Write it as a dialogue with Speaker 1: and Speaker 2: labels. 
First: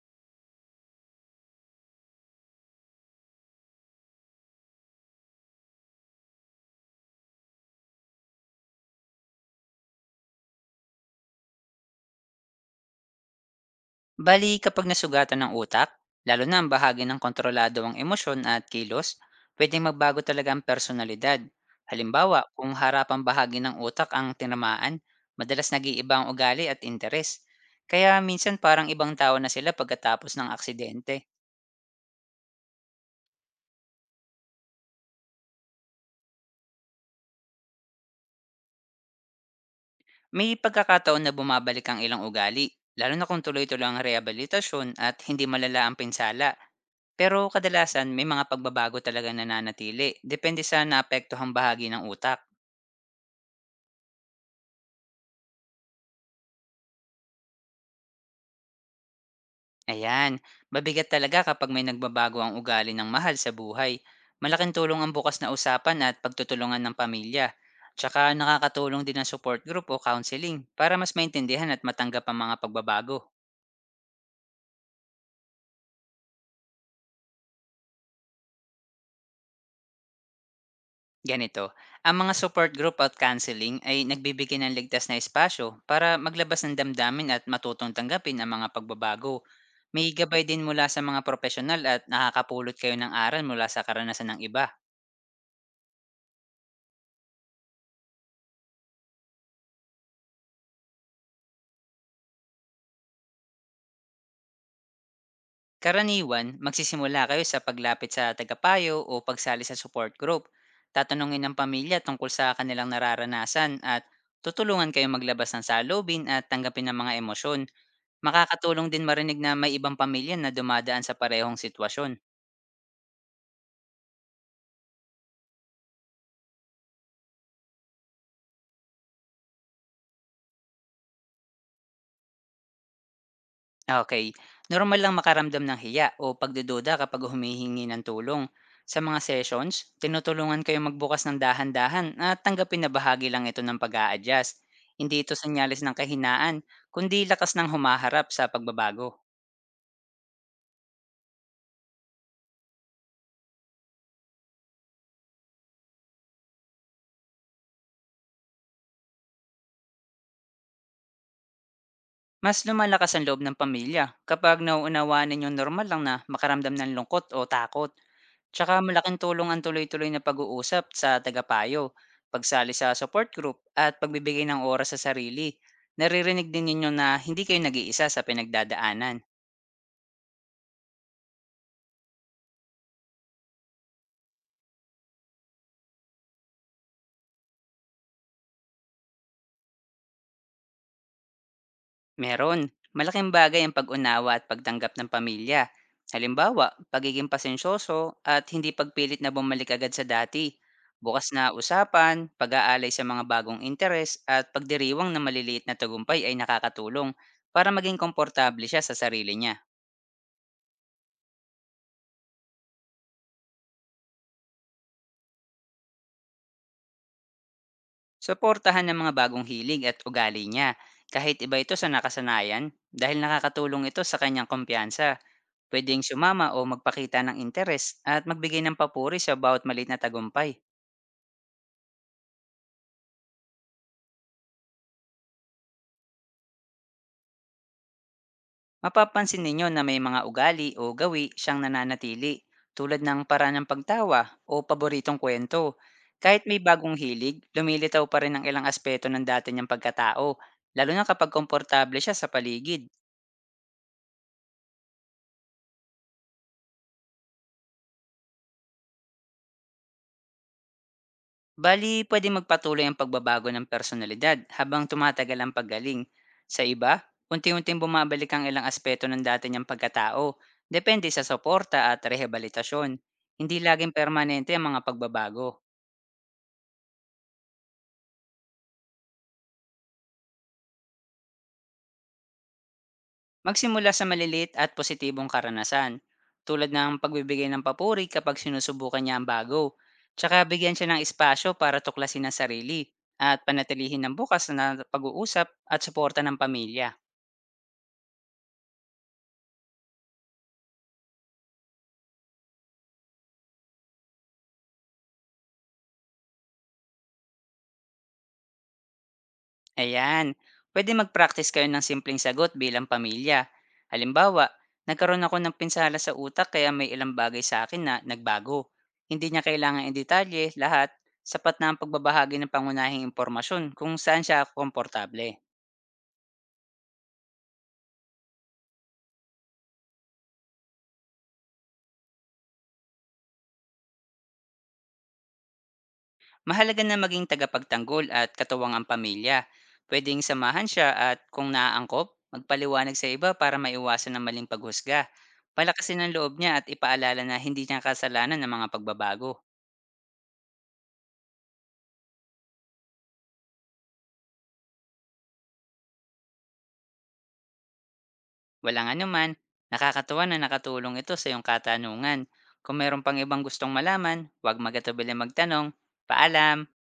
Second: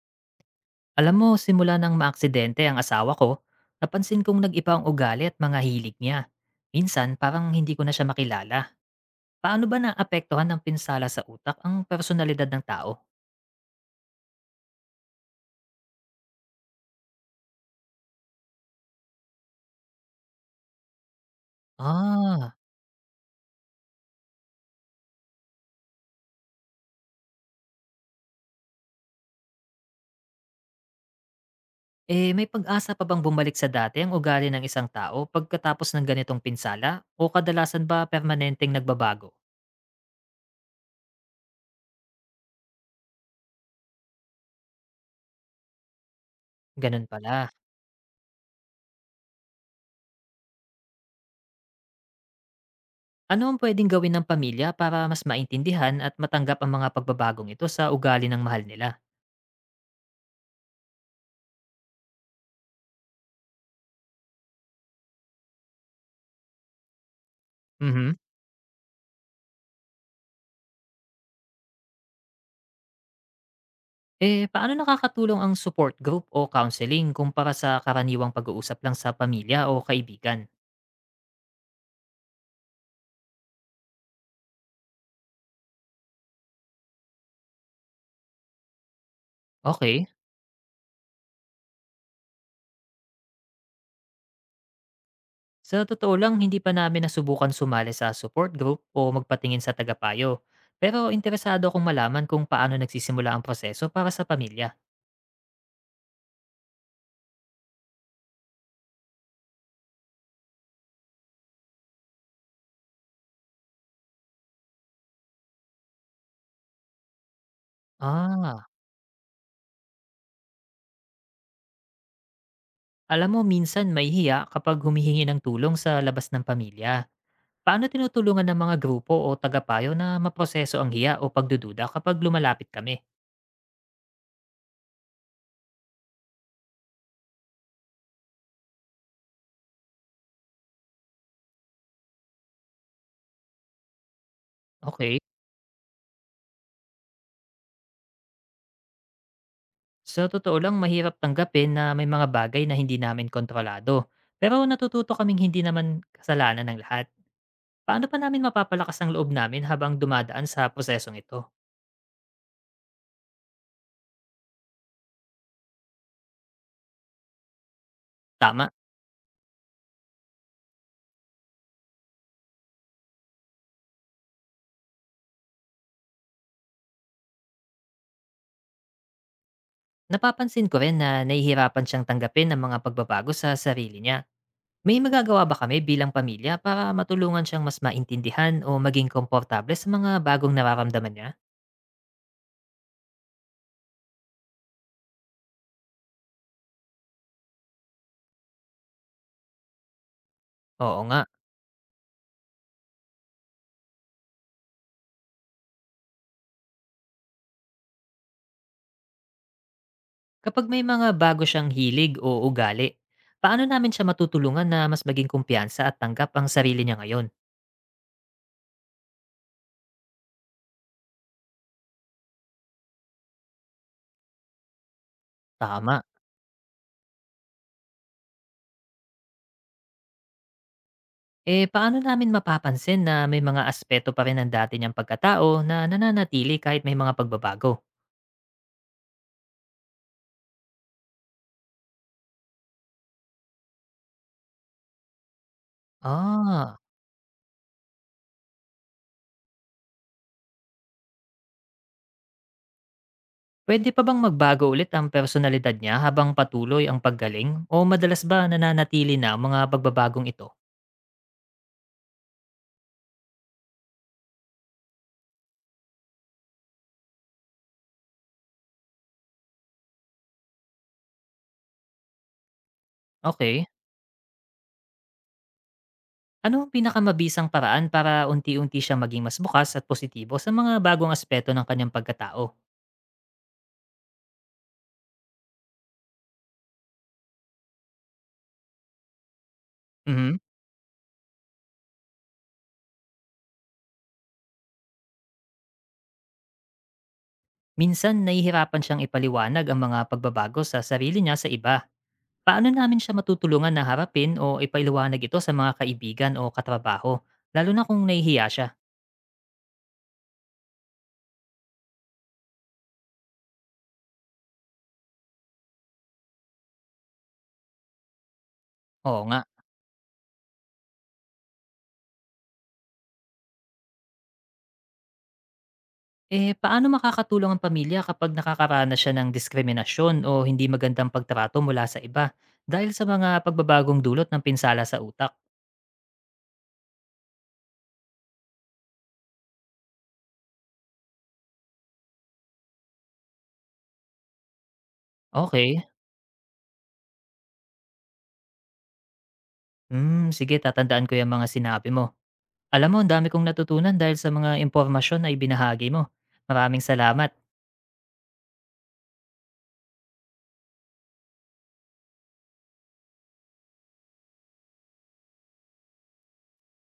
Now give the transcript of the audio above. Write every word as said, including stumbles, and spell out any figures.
Speaker 1: Alam mo, simula ng maaksidente ang asawa ko, napansin kong nag-iba ang ugali at mga hilig niya. Minsan, parang hindi ko na siya makilala. Paano ba naapektuhan ng pinsala sa utak ang personalidad ng tao?
Speaker 2: Bali, kapag nasugatan ng utak, lalo na ang bahagi ng kontrolado ang emosyon at kilos, pwedeng magbago talaga ang personalidad. Halimbawa,
Speaker 1: Ah,
Speaker 2: kung harapang bahagi ng utak ang tinamaan, madalas nag-iiba ang ugali at interes. Kaya minsan parang ibang tao na sila pagkatapos ng aksidente.
Speaker 1: eh may pag-asa pa bang bumalik sa dati ang ugali ng isang tao pagkatapos ng ganitong pinsala? O kadalasan ba permanenteng nagbabago?
Speaker 2: May pagkakataon na bumabalik ang ilang ugali, lalo na kung tuloy-tuloy ang rehabilitasyon at hindi malala ang pinsala.
Speaker 1: Ganun
Speaker 2: Pero
Speaker 1: pala.
Speaker 2: kadalasan may mga pagbabago talaga nananatili, depende sa naapektuhang bahagi ng utak.
Speaker 1: Ano ang pwedeng gawin ng pamilya para mas maintindihan at matanggap ang mga pagbabagong ito sa ugali ng mahal nila?
Speaker 2: Ayan, mabigat talaga kapag may nagbabago ang ugali ng mahal sa buhay. Malaking tulong ang bukas na usapan at pagtutulungan ng pamilya.
Speaker 1: Mhm.
Speaker 2: Tsaka nakakatulong din ang support group o counseling para mas maintindihan at matanggap ang mga pagbabago.
Speaker 1: Eh, paano nakakatulong ang support group o counseling kumpara sa karaniwang pag-uusap lang sa pamilya o kaibigan?
Speaker 2: Ganito, ang mga support group at counseling ay nagbibigay ng ligtas na espasyo para maglabas ng damdamin at matutong tanggapin ang mga pagbabago.
Speaker 1: Okay.
Speaker 2: May gabay din mula sa mga profesional at nakakapulot kayo ng aral mula sa karanasan ng iba.
Speaker 1: Sa totoo lang, hindi pa namin nasubukan sumali sa support group o magpatingin sa tagapayo. Pero interesado akong malaman kung paano nagsisimula ang proseso para sa pamilya.
Speaker 2: Karaniwan, magsisimula kayo sa paglapit sa tagapayo o pagsali sa support group. Tatanungin ng pamilya tungkol sa kanilang nararanasan at tutulungan kayo maglabas ng salubin at tanggapin ng mga emosyon.
Speaker 1: Ah,
Speaker 2: Makakatulong din marinig na may ibang pamilya na dumadaan sa parehong sitwasyon.
Speaker 1: Alam mo, minsan may hiya kapag humihingi ng tulong sa labas ng pamilya. Paano tinutulungan ng mga grupo o tagapayo na maproseso ang hiya o pagdududa kapag lumalapit kami?
Speaker 2: Okay. Normal lang makaramdam ng hiya o pagdududa kapag humihingi ng tulong. Sa mga sessions, tinutulungan kayo magbukas ng dahan-dahan at tanggapin na bahagi lang ito ng pag adjust. Hindi
Speaker 1: Okay.
Speaker 2: ito senyales ng kahinaan, kundi lakas ng humaharap sa pagbabago.
Speaker 1: Sa totoo lang, mahirap tanggapin na may mga bagay na hindi namin kontrolado. Pero natututo kaming hindi naman kasalanan ng lahat. Paano pa namin mapapalakas ang loob namin habang dumadaan sa prosesong ito?
Speaker 2: Mas lumalakas ang loob ng pamilya kapag nauunawaan ninyong normal lang na makaramdam ng lungkot o takot.
Speaker 1: Tama.
Speaker 2: Tsaka malaking tulong ang tuloy-tuloy na pag-uusap sa tagapayo, pagsali sa support group at pagbibigay ng oras sa sarili. Naririnig din ninyo na hindi kayo nag-iisa sa pinagdadaanan.
Speaker 1: Napapansin ko rin na nahihirapan siyang tanggapin ang mga pagbabago sa sarili niya. May magagawa ba kami bilang pamilya para matulungan siyang mas maintindihan o maging komportable sa mga bagong nararamdaman niya?
Speaker 2: Meron, malaking bagay ang pag-unawa at pagtanggap ng pamilya. Halimbawa, pagiging pasensyoso at hindi pagpilit na bumalik agad sa dati.
Speaker 1: Oo nga.
Speaker 2: Bukas na usapan, pag-aalay sa mga bagong interes at pagdiriwang na maliliit na tagumpay ay nakakatulong para maging komportable siya sa sarili niya.
Speaker 1: Kapag may mga bago siyang hilig o ugali, paano namin siya matutulungan na mas maging kumpiyansa at tanggap ang sarili niya ngayon?
Speaker 2: Suportahan ang mga bagong hilig at ugali niya, kahit iba ito sa nakasanayan, dahil nakakatulong ito sa kanyang kumpiyansa. Pwedeng
Speaker 1: Tama.
Speaker 2: sumama o magpakita ng interes at magbigay ng papuri sa bawat maliit na tagumpay.
Speaker 1: Eh, paano namin mapapansin na may mga aspeto pa rin ng dati niyang pagkatao na nananatili kahit may mga pagbabago?
Speaker 2: Mapapansin ninyo na may mga ugali o gawi siyang nananatili, tulad ng paraan ng pagtawa o paboritong kwento. Kahit may
Speaker 1: Ah,
Speaker 2: bagong hilig, lumilitaw pa rin ang ilang aspeto ng dati niyang pagkatao, lalo na kapag komportable siya sa paligid.
Speaker 1: Pwede pa bang magbago ulit ang personalidad niya habang patuloy ang paggaling? O madalas ba nananatili na ang mga pagbabagong ito?
Speaker 2: Bali, pwede magpatuloy ang pagbabago ng personalidad habang tumatagal ang paggaling. Sa iba, unti-unting bumabalik ang ilang aspeto ng dati niyang pagkatao, depende sa suporta at rehabilitasyon. Hindi
Speaker 1: Okay.
Speaker 2: laging permanente ang mga pagbabago.
Speaker 1: Ano ang pinakamabisang paraan para unti-unti siya maging mas bukas at positibo sa mga bagong aspeto ng kanyang pagkatao?
Speaker 2: Magsimula sa maliliit at positibong karanasan, tulad ng pagbibigay ng papuri kapag sinusubukan niya ang bago,
Speaker 1: Mhm.
Speaker 2: tsaka bigyan siya ng espasyo para tuklasin ang sarili at panatilihin ng bukas na pag-uusap at suporta ng pamilya.
Speaker 1: Minsan nahihirapan siyang ipaliwanag ang mga pagbabago sa sarili niya sa iba. Paano namin siya matutulungan na harapin o ipaliwanag ito sa mga kaibigan o katrabaho, lalo na kung nahihiya siya?
Speaker 2: Ayan, pwede mag-practice kayo ng simpleng sagot bilang pamilya. Halimbawa, nagkaroon ako ng pinsala sa utak kaya may ilang bagay sa akin na nagbago.
Speaker 1: Oo
Speaker 2: Hindi
Speaker 1: nga.
Speaker 2: niya kailangan in detalye lahat, sapat na ang pagbabahagi ng pangunahing impormasyon kung saan siya komportable.
Speaker 1: Eh, paano makakatulong ang pamilya kapag nakakaranas siya ng diskriminasyon o hindi magandang pagtrato mula sa iba dahil sa mga pagbabagong dulot ng pinsala sa utak?
Speaker 2: Mahalaga na maging tagapagtanggol at katuwang ang pamilya. Pwedeng samahan siya at kung naaangkop, magpaliwanag sa iba para maiwasan ng maling paghusga.
Speaker 1: Okay.
Speaker 2: Palakasin ang loob niya at ipaalala na hindi niya kasalanan ng mga pagbabago.
Speaker 1: Hmm, sige, tatandaan ko yung mga sinabi mo. Alam mo, ang dami kong natutunan dahil sa mga impormasyon na ibinahagi mo. Maraming salamat.
Speaker 2: Walang anuman, nakakatuwa na nakatulong ito sa iyong katanungan. Kung mayroon pang ibang gustong malaman, huwag magatubili magtanong. Paalam!